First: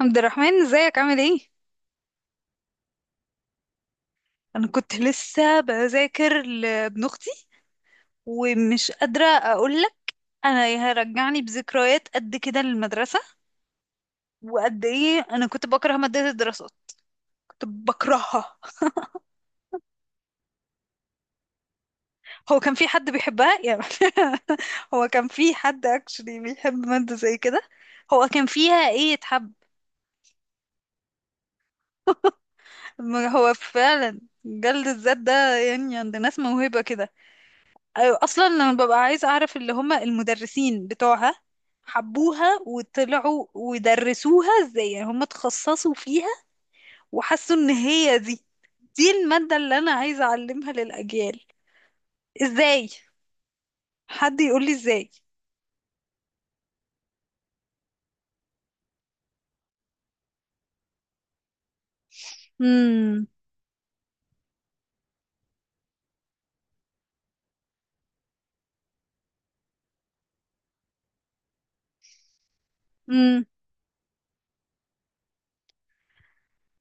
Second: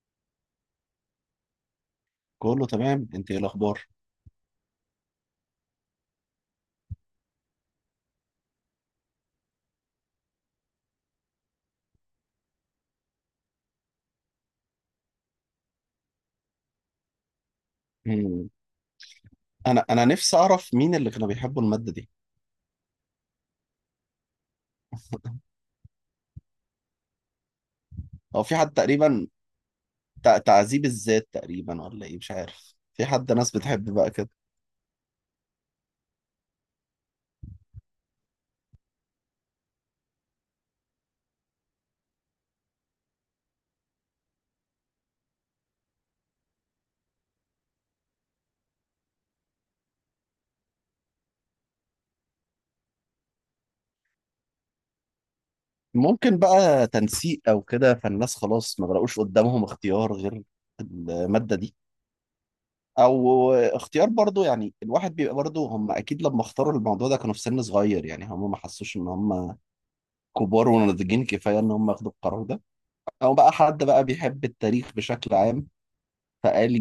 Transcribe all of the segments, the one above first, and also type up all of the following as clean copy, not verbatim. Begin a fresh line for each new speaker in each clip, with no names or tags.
عبد الرحمن، ازيك؟ عامل ايه؟
كله تمام، انت ايه الاخبار؟
انا كنت لسه بذاكر لابن اختي، ومش قادره اقول لك. انا هرجعني بذكريات قد كده للمدرسه، وقد ايه انا كنت بكره ماده الدراسات، كنت
مم.
بكرهها.
انا نفسي اعرف مين اللي كانوا بيحبوا الماده دي.
هو كان في حد بيحبها يعني؟ هو كان في حد اكشلي بيحب ماده زي كده؟ هو
او
كان
في حد
فيها ايه
تقريبا
يتحب؟
تعذيب الذات تقريبا، ولا ايه؟ مش عارف، في
ما
حد ناس
هو
بتحب بقى
فعلا
كده.
جلد الذات ده، يعني عند ناس موهبه كده. أيوة، اصلا انا ببقى عايزه اعرف اللي هم المدرسين بتوعها حبوها وطلعوا ودرسوها ازاي، يعني هم اتخصصوا فيها وحسوا ان هي دي الماده اللي انا عايزه اعلمها للاجيال ازاي؟ حد يقول لي ازاي؟
ممكن بقى تنسيق او كده، فالناس خلاص ما بلاقوش قدامهم اختيار غير الماده دي.
امم
او اختيار برضو، يعني الواحد بيبقى برضو، هم اكيد لما اختاروا الموضوع ده كانوا في سن صغير، يعني هم ما حسوش ان هم كبار وناضجين كفايه ان هم ياخدوا القرار ده. او
امم
بقى حد بقى بيحب التاريخ بشكل عام فقال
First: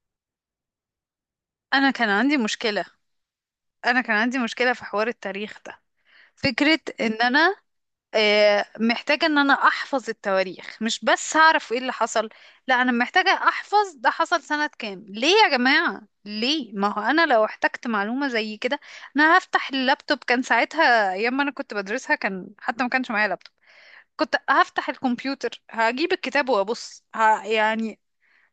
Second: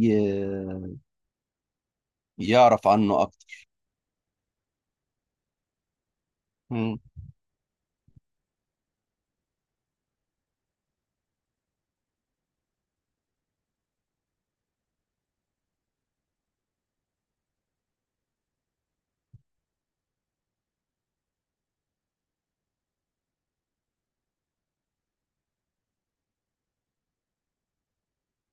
انا كان عندي مشكله
يعرف عنه اكتر.
انا كان عندي مشكله في حوار التاريخ ده. فكره
مم.
ان انا محتاجة ان انا احفظ التواريخ، مش بس هعرف ايه اللي حصل، لا، انا محتاجة احفظ ده حصل سنة كام. ليه يا جماعة؟ ليه؟ ما هو انا لو احتجت معلومة زي كده، انا هفتح اللابتوب. كان ساعتها ايام ما انا كنت بدرسها، كان حتى ما كانش معايا لابتوب. كنت هفتح الكمبيوتر، هجيب الكتاب وابص، يعني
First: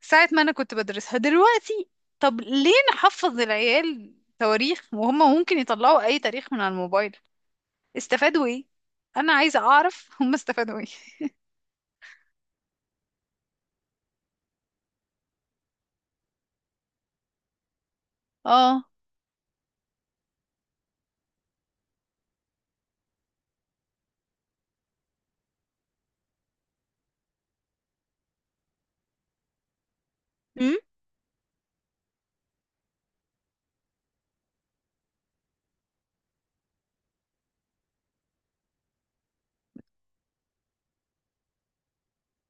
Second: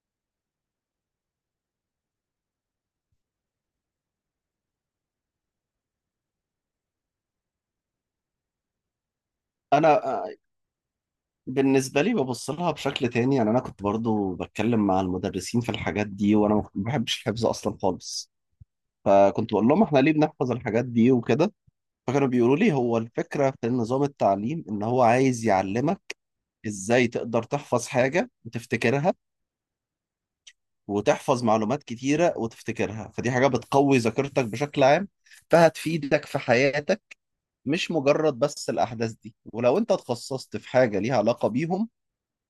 ساعة ما انا كنت بدرسها دلوقتي. طب ليه نحفظ العيال تواريخ وهم ممكن يطلعوا اي تاريخ من على الموبايل؟ استفادوا ايه؟ انا عايزه
انا
اعرف. هم
آه،
استفادوا ايه؟
بالنسبه لي ببص لها بشكل تاني، يعني انا كنت برضو بتكلم مع المدرسين في الحاجات دي، وانا ما بحبش الحفظ اصلا خالص.
اه.
فكنت بقول لهم احنا ليه بنحفظ الحاجات دي وكده. فكانوا بيقولوا لي هو الفكره في نظام التعليم ان هو عايز يعلمك ازاي تقدر تحفظ حاجه وتفتكرها،
امم.
وتحفظ معلومات كتيره وتفتكرها. فدي حاجه بتقوي ذاكرتك بشكل عام فهتفيدك في حياتك، مش مجرد بس الاحداث دي. ولو انت اتخصصت في حاجه ليها علاقه بيهم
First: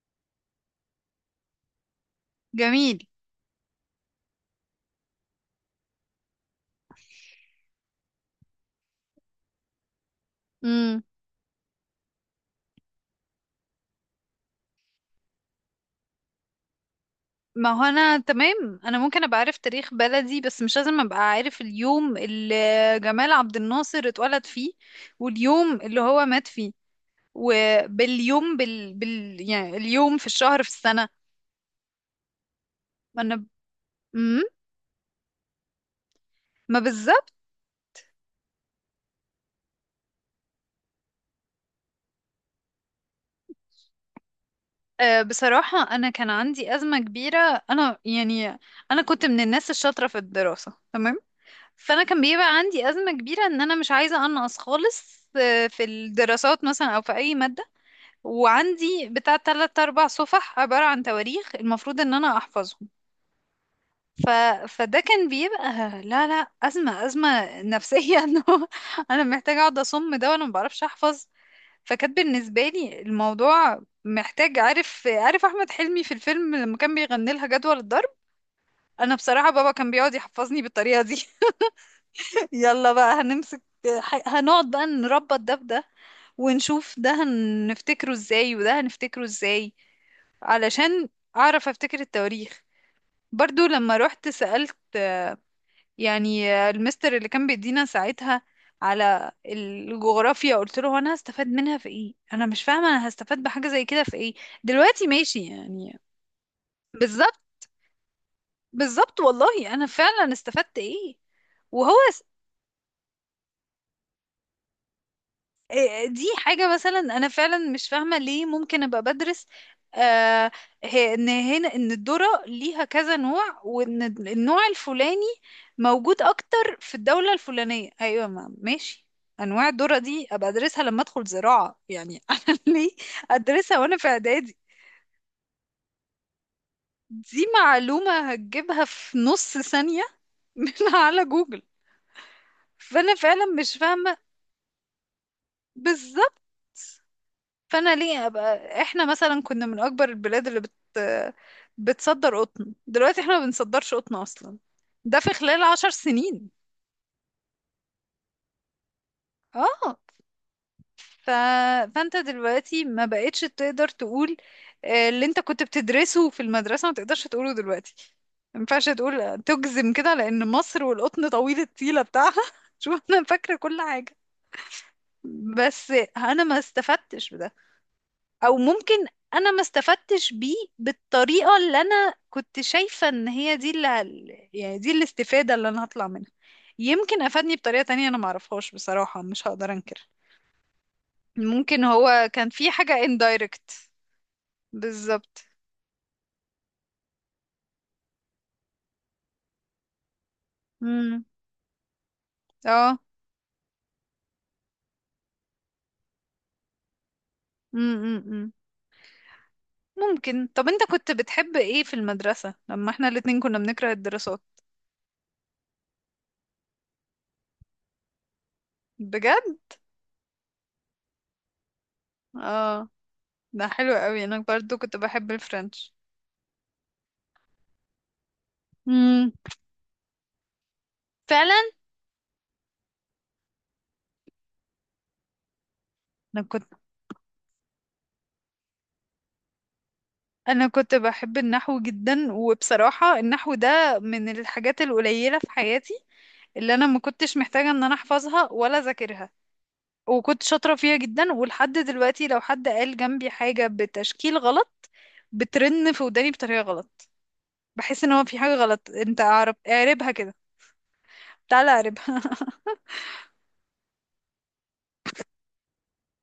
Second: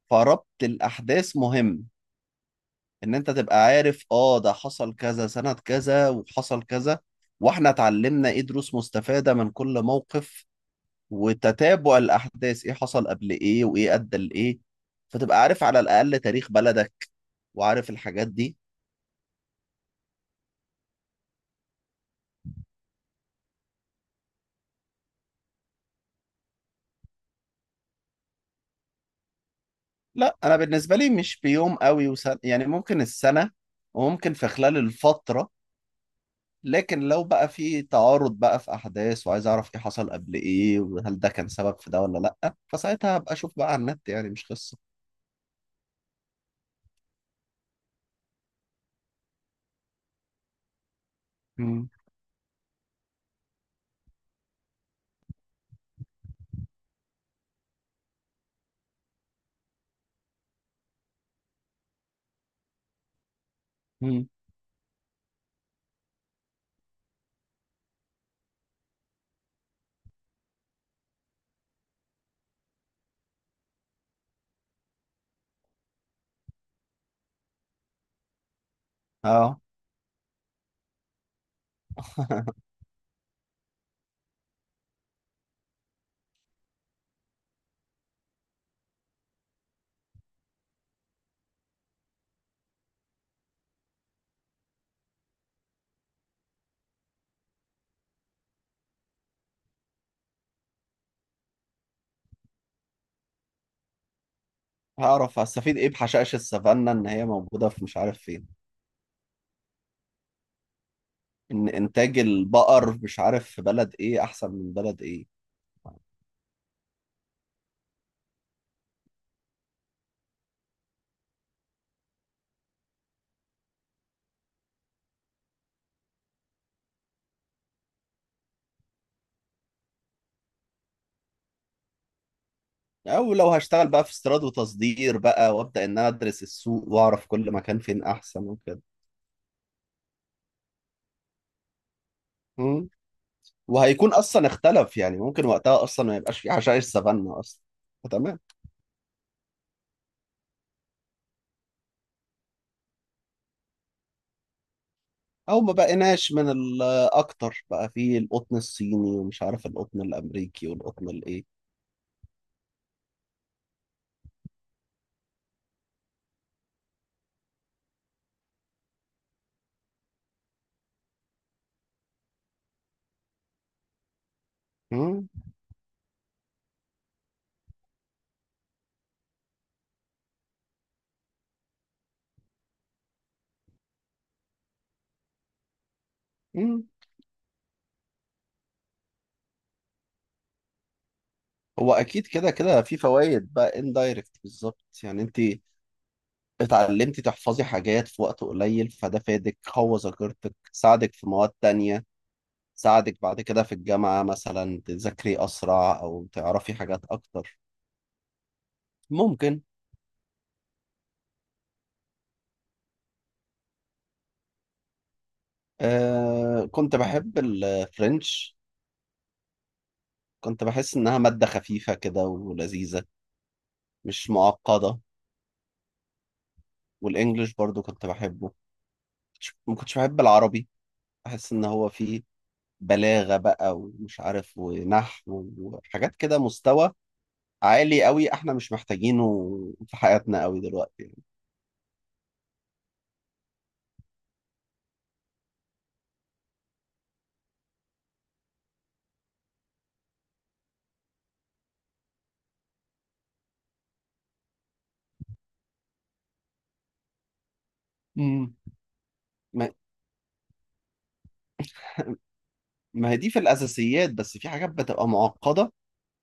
فربط الأحداث مهم.
جميل.
إن أنت تبقى عارف آه ده حصل كذا سنة كذا وحصل كذا، وإحنا اتعلمنا إيه دروس مستفادة من كل موقف،
امم.
وتتابع الأحداث إيه حصل قبل إيه وإيه أدى لإيه، فتبقى عارف على الأقل تاريخ بلدك
ما هو
وعارف
انا
الحاجات دي.
تمام، انا ممكن ابقى عارف تاريخ بلدي، بس مش لازم ابقى عارف اليوم اللي جمال عبد الناصر اتولد فيه، واليوم اللي هو مات فيه، وباليوم، يعني اليوم في
لا، أنا
الشهر في
بالنسبة
السنة.
لي مش بيوم قوي وسنة، يعني ممكن
ما انا.
السنة وممكن
امم.
في خلال الفترة،
ما
لكن لو
بالظبط.
بقى في تعارض بقى في احداث وعايز اعرف ايه حصل قبل ايه وهل ده كان سبب في ده ولا لا، فساعتها هبقى اشوف بقى على النت يعني، مش قصه.
بصراحة انا كان عندي أزمة كبيرة. انا يعني، انا كنت من الناس الشاطرة في الدراسة، تمام.
مم.
فانا كان بيبقى عندي ازمه كبيره ان انا مش عايزه انقص خالص، في الدراسات مثلا، او في اي ماده. وعندي بتاع تلات اربع صفح عباره عن تواريخ المفروض ان انا احفظهم.
مم.
ف... فده كان بيبقى، لا، لا، ازمه، ازمه نفسيه، انه انا محتاجه اقعد اصم ده وانا ما بعرفش احفظ. فكانت بالنسبه لي الموضوع محتاج، عارف احمد حلمي في الفيلم لما كان بيغني لها جدول الضرب؟ انا بصراحه
اه.
بابا كان بيقعد يحفظني بالطريقه دي. يلا بقى هنمسك، هنقعد بقى نربط ده بده، ونشوف ده هنفتكره ازاي وده هنفتكره ازاي، علشان اعرف افتكر التواريخ. برضو لما رحت سألت يعني المستر اللي كان بيدينا ساعتها على الجغرافيا، قلت له انا هستفاد منها في ايه؟ انا مش فاهمة انا هستفاد بحاجة زي كده في ايه دلوقتي،
هعرف
ماشي
هستفيد ايه
يعني؟
بحشائش السافانا ان هي
بالظبط.
موجوده في مش عارف فين.
بالظبط والله، انا فعلا استفدت ايه؟
ان
وهو،
انتاج البقر مش عارف في بلد ايه احسن من بلد ايه.
إيه، دي حاجة مثلا أنا فعلا مش فاهمة ليه ممكن أبقى بدرس، آه إن هنا إن الذرة ليها كذا نوع، وإن النوع الفلاني موجود أكتر في الدولة الفلانية، أيوة، ما ماشي. أنواع الذرة دي أبقى أدرسها لما أدخل زراعة يعني، أنا ليه
او لو
أدرسها
هشتغل
وأنا
بقى
في
في استيراد
إعدادي؟
وتصدير بقى، وابدا ان انا ادرس السوق واعرف
دي
كل مكان فين
معلومة
احسن وكده.
هتجيبها في نص ثانية من على جوجل.
مم.
فأنا فعلا مش
وهيكون
فاهمة.
اصلا اختلف، يعني ممكن وقتها اصلا ما يبقاش
بالظبط.
في حشائش سافانا اصلا.
فانا ليه
فتمام.
ابقى، احنا مثلا كنا من اكبر البلاد اللي بتصدر قطن، دلوقتي احنا ما بنصدرش قطن اصلا. ده في
او
خلال
ما
عشر
بقيناش من
سنين
الاكتر بقى في القطن الصيني ومش عارف
اه.
القطن الامريكي والقطن
ف...
الايه.
فانت دلوقتي ما بقتش تقدر تقول، اللي انت كنت بتدرسه في المدرسة ما تقدرش تقوله دلوقتي. ما ينفعش تقول تجزم كده لان مصر والقطن طويل الطيلة بتاعها. شوف انا فاكرة كل حاجة،
مم.
بس انا ما استفدتش بده. او ممكن انا ما استفدتش بيه بالطريقة اللي انا كنت شايفة ان هي دي اللي يعني دي الاستفادة اللي انا هطلع منها.
مم.
يمكن افادني بطريقة تانية انا معرفهاش، بصراحة مش هقدر انكر. ممكن
هو اكيد
هو كان
كده
في
كده
حاجة
في فوائد بقى
indirect.
اندايركت بالظبط، يعني انت
بالظبط.
اتعلمتي تحفظي حاجات في وقت قليل، فده فادك قوى ذاكرتك ساعدك
امم.
في مواد تانية.
اه.
ساعدك بعد كده في الجامعة مثلا تذاكري اسرع او تعرفي حاجات اكتر.
امم.
ممكن.
ممكن. طب انت كنت بتحب ايه في المدرسة لما احنا الاتنين كنا بنكره الدراسات؟
كنت بحب الفرنش.
بجد؟
كنت بحس انها مادة خفيفة كده
اه،
ولذيذة.
ده حلو قوي،
مش
انا برضو كنت
معقدة.
بحب الفرنش.
والانجليش برضو كنت بحبه.
امم.
ما كنتش بحب العربي، احس ان
فعلا.
هو فيه بلاغة بقى ومش عارف ونحو وحاجات كده
انا كنت
مستوى عالي قوي احنا مش محتاجينه في حياتنا قوي
انا كنت
دلوقتي يعني.
بحب النحو جدا، وبصراحة النحو ده من الحاجات القليلة في حياتي اللي انا ما كنتش محتاجة ان انا احفظها ولا اذاكرها، وكنت شاطرة فيها جدا. ولحد دلوقتي لو حد قال جنبي حاجة بتشكيل غلط، بترن في وداني بطريقة غلط، بحس ان هو في حاجة
امم.
غلط. انت اعرب
ما
اعربها كده، تعالى اعربها.
ما هي دي في الاساسيات، بس في حاجات بتبقى معقدة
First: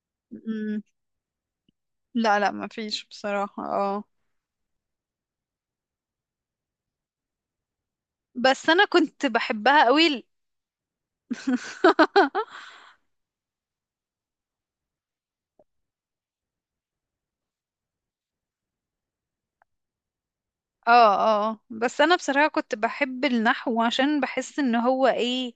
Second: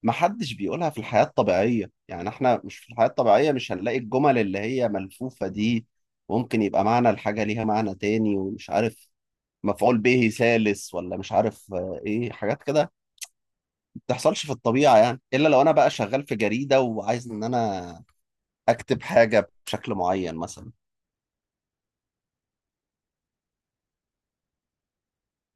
ما حدش
م-
بيقولها في الحياة الطبيعية، يعني
لا، لا،
احنا
ما
مش في
فيش
الحياة الطبيعية،
بصراحة،
مش هنلاقي
اه،
الجمل اللي هي ملفوفة دي. ممكن يبقى معنى الحاجة ليها معنى تاني،
بس
ومش
انا
عارف
كنت بحبها
مفعول
قوي.
به ثالث ولا مش عارف ايه حاجات كده تحصلش في الطبيعة، يعني إلا لو أنا بقى شغال في جريدة وعايز إن أنا أكتب حاجة بشكل معين مثلا.
اه، اه، بس انا بصراحة كنت بحب النحو عشان بحس ان هو، ايه،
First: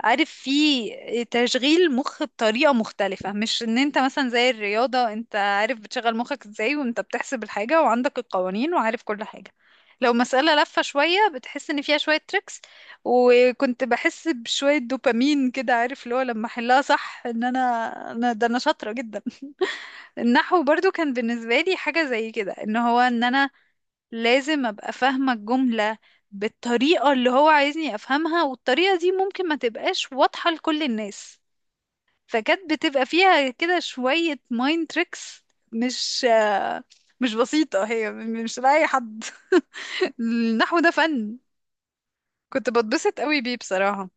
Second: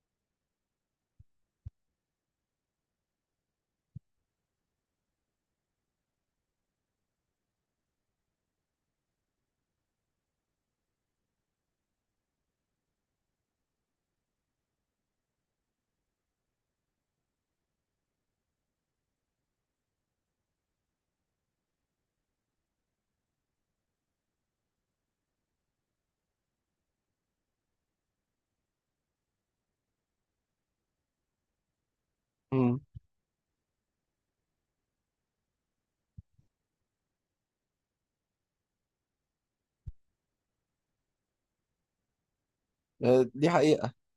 عارف، فيه تشغيل مخ بطريقة مختلفة، مش ان انت مثلا زي الرياضة، انت عارف بتشغل مخك ازاي وانت بتحسب الحاجة وعندك القوانين وعارف كل حاجة، لو مسألة لفة شوية بتحس ان فيها شوية تريكس، وكنت بحس بشوية دوبامين كده، عارف اللي هو لما احلها صح ان انا ده انا شاطرة جدا. النحو برضو كان بالنسبة لي حاجة زي كده، ان هو ان انا لازم ابقى فاهمة الجملة بالطريقة اللي هو عايزني افهمها، والطريقة دي ممكن ما تبقاش واضحة لكل الناس، فكانت
مم.
بتبقى فيها كده شوية مايند تريكس. مش آه، مش بسيطة، هي مش لأي حد. النحو ده فن، كنت بتبسط
آه،
قوي
دي
بيه
حقيقة.
بصراحة.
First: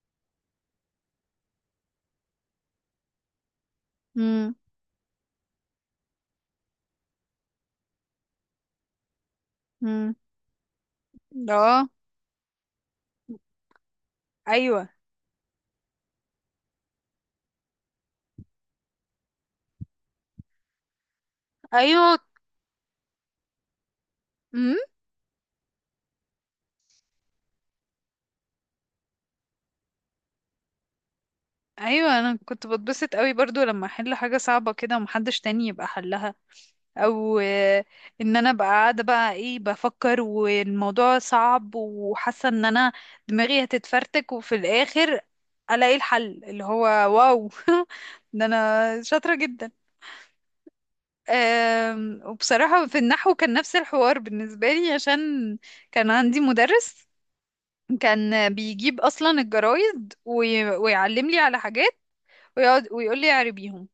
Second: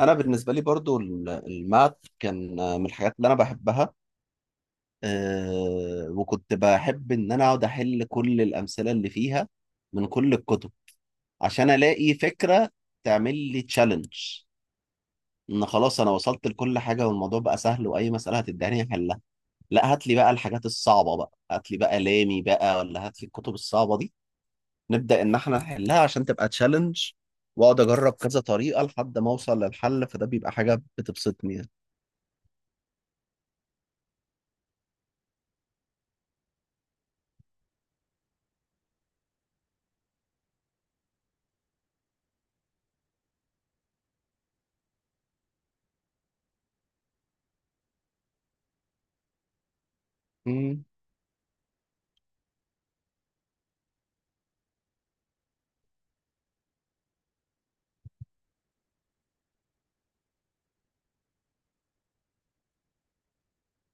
أنا بالنسبة لي برضو الماث كان من الحاجات اللي أنا بحبها.
امم.
وكنت بحب إن أنا أقعد أحل كل الأمثلة اللي فيها من
امم.
كل الكتب، عشان
اه.
ألاقي فكرة تعمل لي تشالنج
ايوه.
إن خلاص أنا وصلت لكل حاجة والموضوع بقى سهل وأي مسألة هتداني أحلها. لا، هات لي بقى الحاجات الصعبة بقى، هات لي بقى
ايوه.
لامي بقى، ولا هات لي الكتب الصعبة دي
امم.
نبدأ إن إحنا نحلها عشان تبقى تشالنج. وأقعد أجرب كذا طريقة لحد ما أوصل للحل، فده بيبقى حاجة بتبسطني يعني.
ايوه، انا كنت بتبسط قوي برضو لما احل حاجة صعبة كده ومحدش تاني يبقى حلها، او ان انا ابقى قاعده بقى ايه بفكر والموضوع صعب، وحاسه ان انا دماغي هتتفرتك، وفي الاخر الاقي الحل اللي هو، واو! ده انا شاطره جدا.
مم.
وبصراحه في النحو كان نفس الحوار بالنسبه لي، عشان كان عندي مدرس كان بيجيب اصلا الجرايد ويعلم لي على حاجات، ويقعد ويقول لي اعربيهم،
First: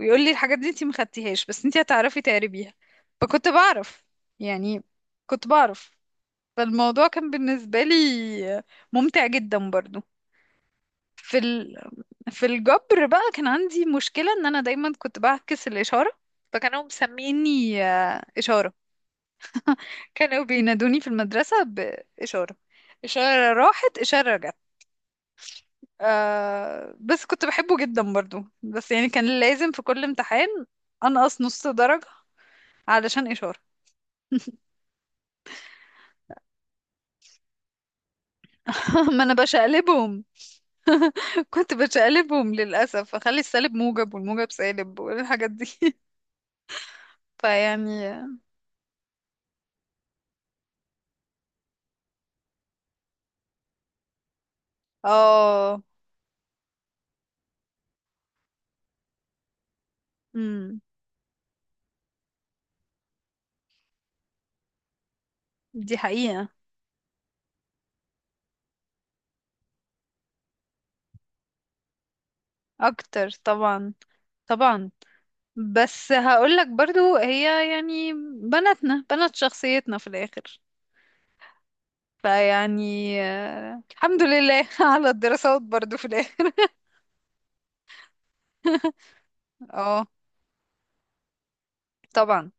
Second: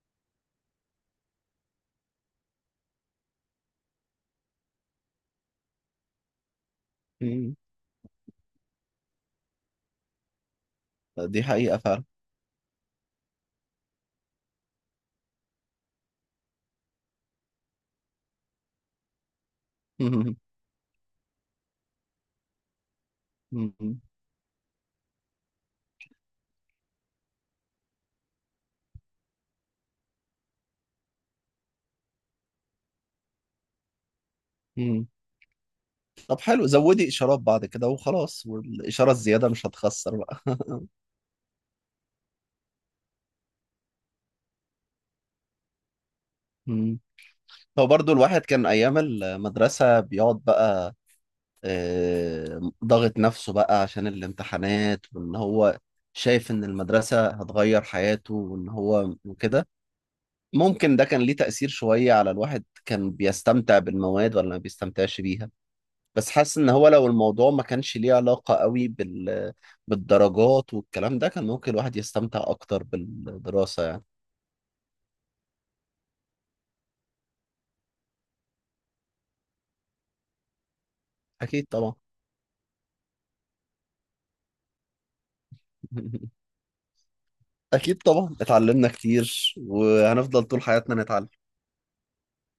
ويقول لي الحاجات دي انتي ما خدتيهاش بس انتي هتعرفي تقربيها. فكنت بعرف، يعني كنت بعرف. فالموضوع كان
مم.
بالنسبة لي ممتع جدا برضو. في
دي
ال...
حقيقة فعلا.
في الجبر بقى كان عندي مشكلة ان انا دايما كنت بعكس الإشارة، فكانوا مسميني إشارة.
مم.
كانوا بينادوني في المدرسة بإشارة، إشارة راحت
مم.
إشارة رجعت. آه، بس كنت بحبه جدا برضو، بس يعني كان لازم في كل امتحان أنقص نص درجة علشان إشارة.
مم. طب حلو، زودي إشارات بعد كده وخلاص، والإشارة
ما انا
الزيادة مش هتخسر
بشقلبهم،
بقى.
كنت بشقلبهم للاسف، اخلي السالب موجب والموجب سالب والحاجات دي.
مم. هو برضو
فيعني.
الواحد كان أيام المدرسة بيقعد بقى ضاغط نفسه بقى عشان الامتحانات، وإن هو
اه.
شايف إن المدرسة هتغير حياته وإن هو وكده.
امم.
ممكن ده كان ليه تأثير شوية على الواحد، كان بيستمتع بالمواد ولا ما بيستمتعش بيها.
دي
بس
حقيقة.
حاسس ان هو لو الموضوع ما كانش ليه علاقة قوي بال... بالدرجات والكلام ده، كان ممكن الواحد يستمتع اكتر
اكتر
بالدراسة
طبعا.
يعني.
طبعا، بس هقولك برضو، هي يعني بناتنا بنات شخصيتنا في الاخر.
اكيد طبعا.
فيعني الحمد لله على الدراسات برضو في الاخر.
اكيد طبعا، اتعلمنا كتير
اه،
وهنفضل طول حياتنا نتعلم.
طبعا.